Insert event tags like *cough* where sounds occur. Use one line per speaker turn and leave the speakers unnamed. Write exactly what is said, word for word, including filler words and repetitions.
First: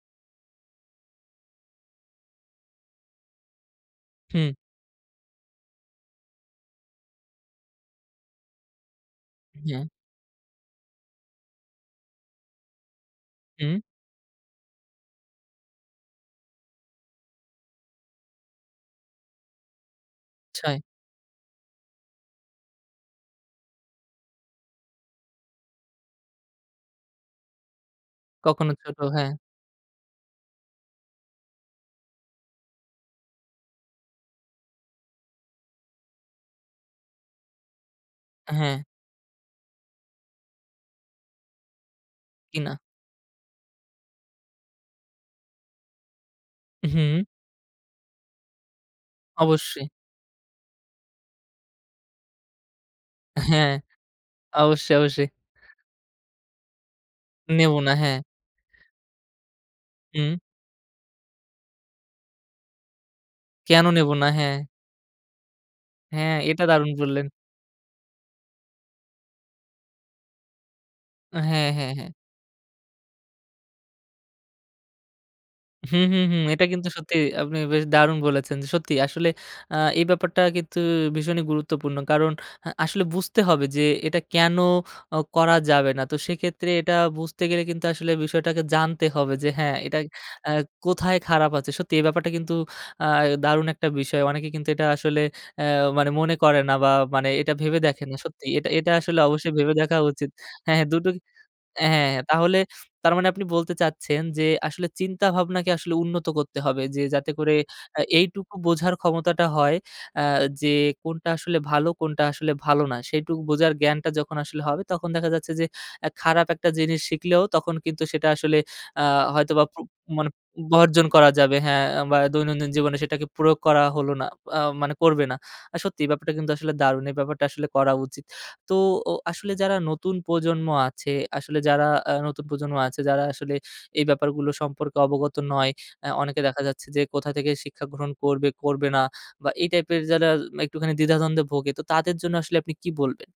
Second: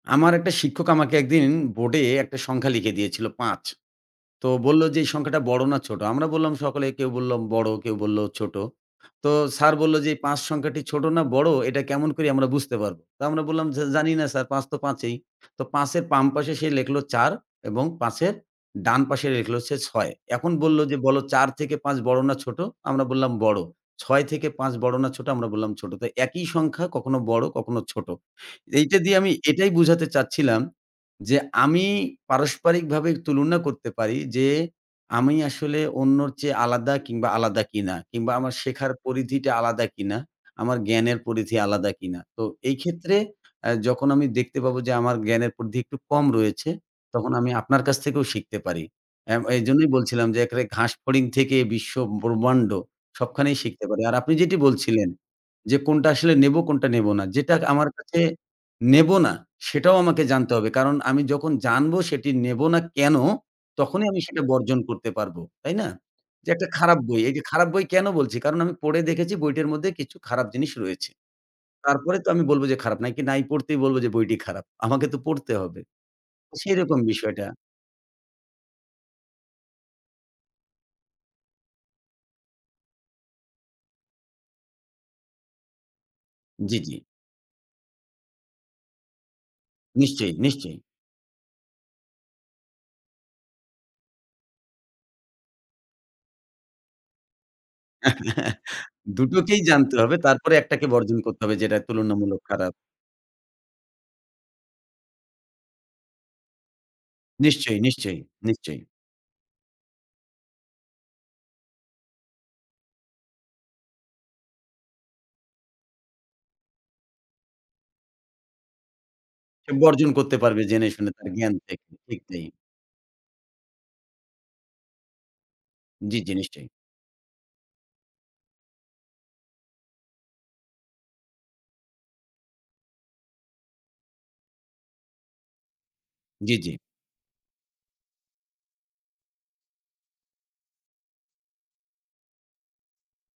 আমার একটা শিক্ষক আমাকে একদিন বোর্ডে একটা সংখ্যা লিখে দিয়েছিল পাঁচ, তো
হুম।
বলল যে, "এই সংখ্যাটা বড় না ছোট?" আমরা বললাম, সকলে কেউ বলল বড়, কেউ বলল ছোট। তো স্যার
হ্যাঁ।
বলল যে, "এই পাঁচ সংখ্যাটি ছোট না বড়, এটা কেমন করে আমরা বুঝতে পারবো?" তো আমরা বললাম
হুম।
যে, "জানি না স্যার, পাঁচ তো পাঁচই।" তো পাঁচ এর বাম পাশে সে লিখল চার এবং পাঁচ এর ডান পাশে লিখলো সে ছয়, এখন বলল
ছাই।
যে, "বল, চার থেকে পাঁচ বড় না ছোট?" আমরা বললাম, "বড়।" "ছয় থেকে পাঁচ বড় না ছোট?" আমরা বললাম, "ছোট।" তো একই সংখ্যা কখনো বড়, কখনো ছোট।
কখনো, ছোট
এইটা দিয়ে
হ্যাঁ।
আমি এটাই বুঝাতে চাচ্ছিলাম, যে আমি পারস্পারিকভাবে তুলনা করতে পারি যে আমি আসলে অন্যর চেয়ে আলাদা কিংবা আলাদা কিনা, কিংবা আমার
হ্যাঁ।
শেখার পরিধিটা আলাদা কিনা, আমার জ্ঞানের পরিধি আলাদা কিনা। তো
কি, না।
এই ক্ষেত্রে যখন আমি দেখতে পাবো যে, আমার জ্ঞানের পরিধি একটু কম রয়েছে,
হুম।
তখন আমি আপনার কাছ থেকেও শিখতে পারি। আম
অবশ্যই।
এইজন্যই বলছিলাম যে এখানে ঘাসফড়িং থেকে বিশ্ব ব্রহ্মাণ্ড, সবখানেই
হ্যাঁ,
শিখতে পারি। আর আপনি যেটি
অবশ্যই,
বলছিলেন
অবশ্যই।
যে, কোনটা আসলে নেবো, কোনটা নেব না। যেটা
নেব
আমার
না,
কাছে
হ্যাঁ।
নেব না, সেটাও আমাকে
হুম।
জানতে হবে। কারণ আমি যখন জানব সেটি নেব না কেন,
কেন
তখনই
নেব
আমি
না,
সেটা
হ্যাঁ।
বর্জন করতে পারবো। তাই না?
হ্যাঁ,
যে
এটা
একটা
দারুণ
খারাপ বই।
বললেন।
এই যে খারাপ বই কেন বলছি? কারণ আমি পড়ে দেখেছি বইটার মধ্যে কিছু খারাপ জিনিস রয়েছে।
হ্যাঁ, হ্যাঁ, হ্যাঁ।
তারপরে তো আমি বলব যে খারাপ, না কি নাই পড়তেই বলব যে বইটি খারাপ? আমাকে তো পড়তে হবে।
হুম, হুম, হুম, এটা কিন্তু
সেরকম
সত্যি।
বিষয়টা।
আপনি বেশ দারুণ বলেছেন। সত্যি আসলে আ এই ব্যাপারটা কিন্তু ভীষণই গুরুত্বপূর্ণ। কারণ আ আসলে বুঝতে হবে যে, এটা কেন করা যাবে না। তো সেক্ষেত্রে
জি,
এটা
জি।
বুঝতে গেলে কিন্তু আসলে বিষয়টাকে জানতে হবে যে, হ্যাঁ, এটা
নিশ্চয়ই,
আ
নিশ্চয়ই।
কোথায় খারাপ আছে। সত্যি এই ব্যাপারটা কিন্তু আ দারুণ একটা বিষয়। অনেকে কিন্তু এটা আসলে আ মানে মনে করে না, বা মানে এটা ভেবে দেখে না সত্যি।
*chuckles*
এটা এটা আসলে অবশ্যই
দুটোকেই
ভেবে
জানতে
দেখা
হবে।
উচিত।
তারপরে এক
হ্যাঁ,
টাকে
হ্যাঁ, দুটো
বর্জন করতে হবে, যেটা
হ্যাঁ, হ্যাঁ।
তুলনামূলক
তাহলে
খারাপ।
তার মানে আপনি বলতে চাচ্ছেন যে, আসলে চিন্তা ভাবনাকে আসলে উন্নত করতে হবে, যে যাতে করে
নিশ্চয়ই,
এ
নিশ্চয়ই,
এইটুকু
নিশ্চয়ই।
বোঝার ক্ষমতাটা হয়, আ যে কোনটা আসলে ভালো, কোনটা আসলে ভালো না। সেইটুকু বোঝার জ্ঞানটা যখন আসলে হবে, তখন দেখা যাচ্ছে যে, এ খারাপ একটা জিনিস শিখলেও, তখন কিন্তু সেটা আসলে আ হয়তোবা
সে
প্রু
বর্জন
মানে
করতে পারবে জেনে
বর্জন
শুনে তার
করা
জ্ঞান
যাবে। হ্যাঁ,
থেকে,
বা
ঠিক তাই।
দৈনন্দিন জীবনে সেটাকে প্রয়োগ করা হলো না, আ মানে করবে না। আর সত্যি, এই
জি,
ব্যাপারটা
জি।
কিন্তু
নিশ্চয়ই।
আসলে দারুণ। এই ব্যাপারটা আসলে করা উচিত। তো অ আসলে যারা নতুন প্রজন্ম আছে, আসলে যারা আ নতুন প্রজন্ম আছে, যারা আসলে এই ব্যাপারগুলো সম্পর্কে অবগত নয়। আ অনেকে
জি,
দেখা
জি।
যাচ্ছে যে, কোথা থেকে শিক্ষা গ্রহণ করবে, করবে না, বা এই টাইপের যারা একটুখানি দ্বিধাদ্বন্দ্বে ভোগে, তো তাদের জন্য আসলে আপনি কি বলবেন?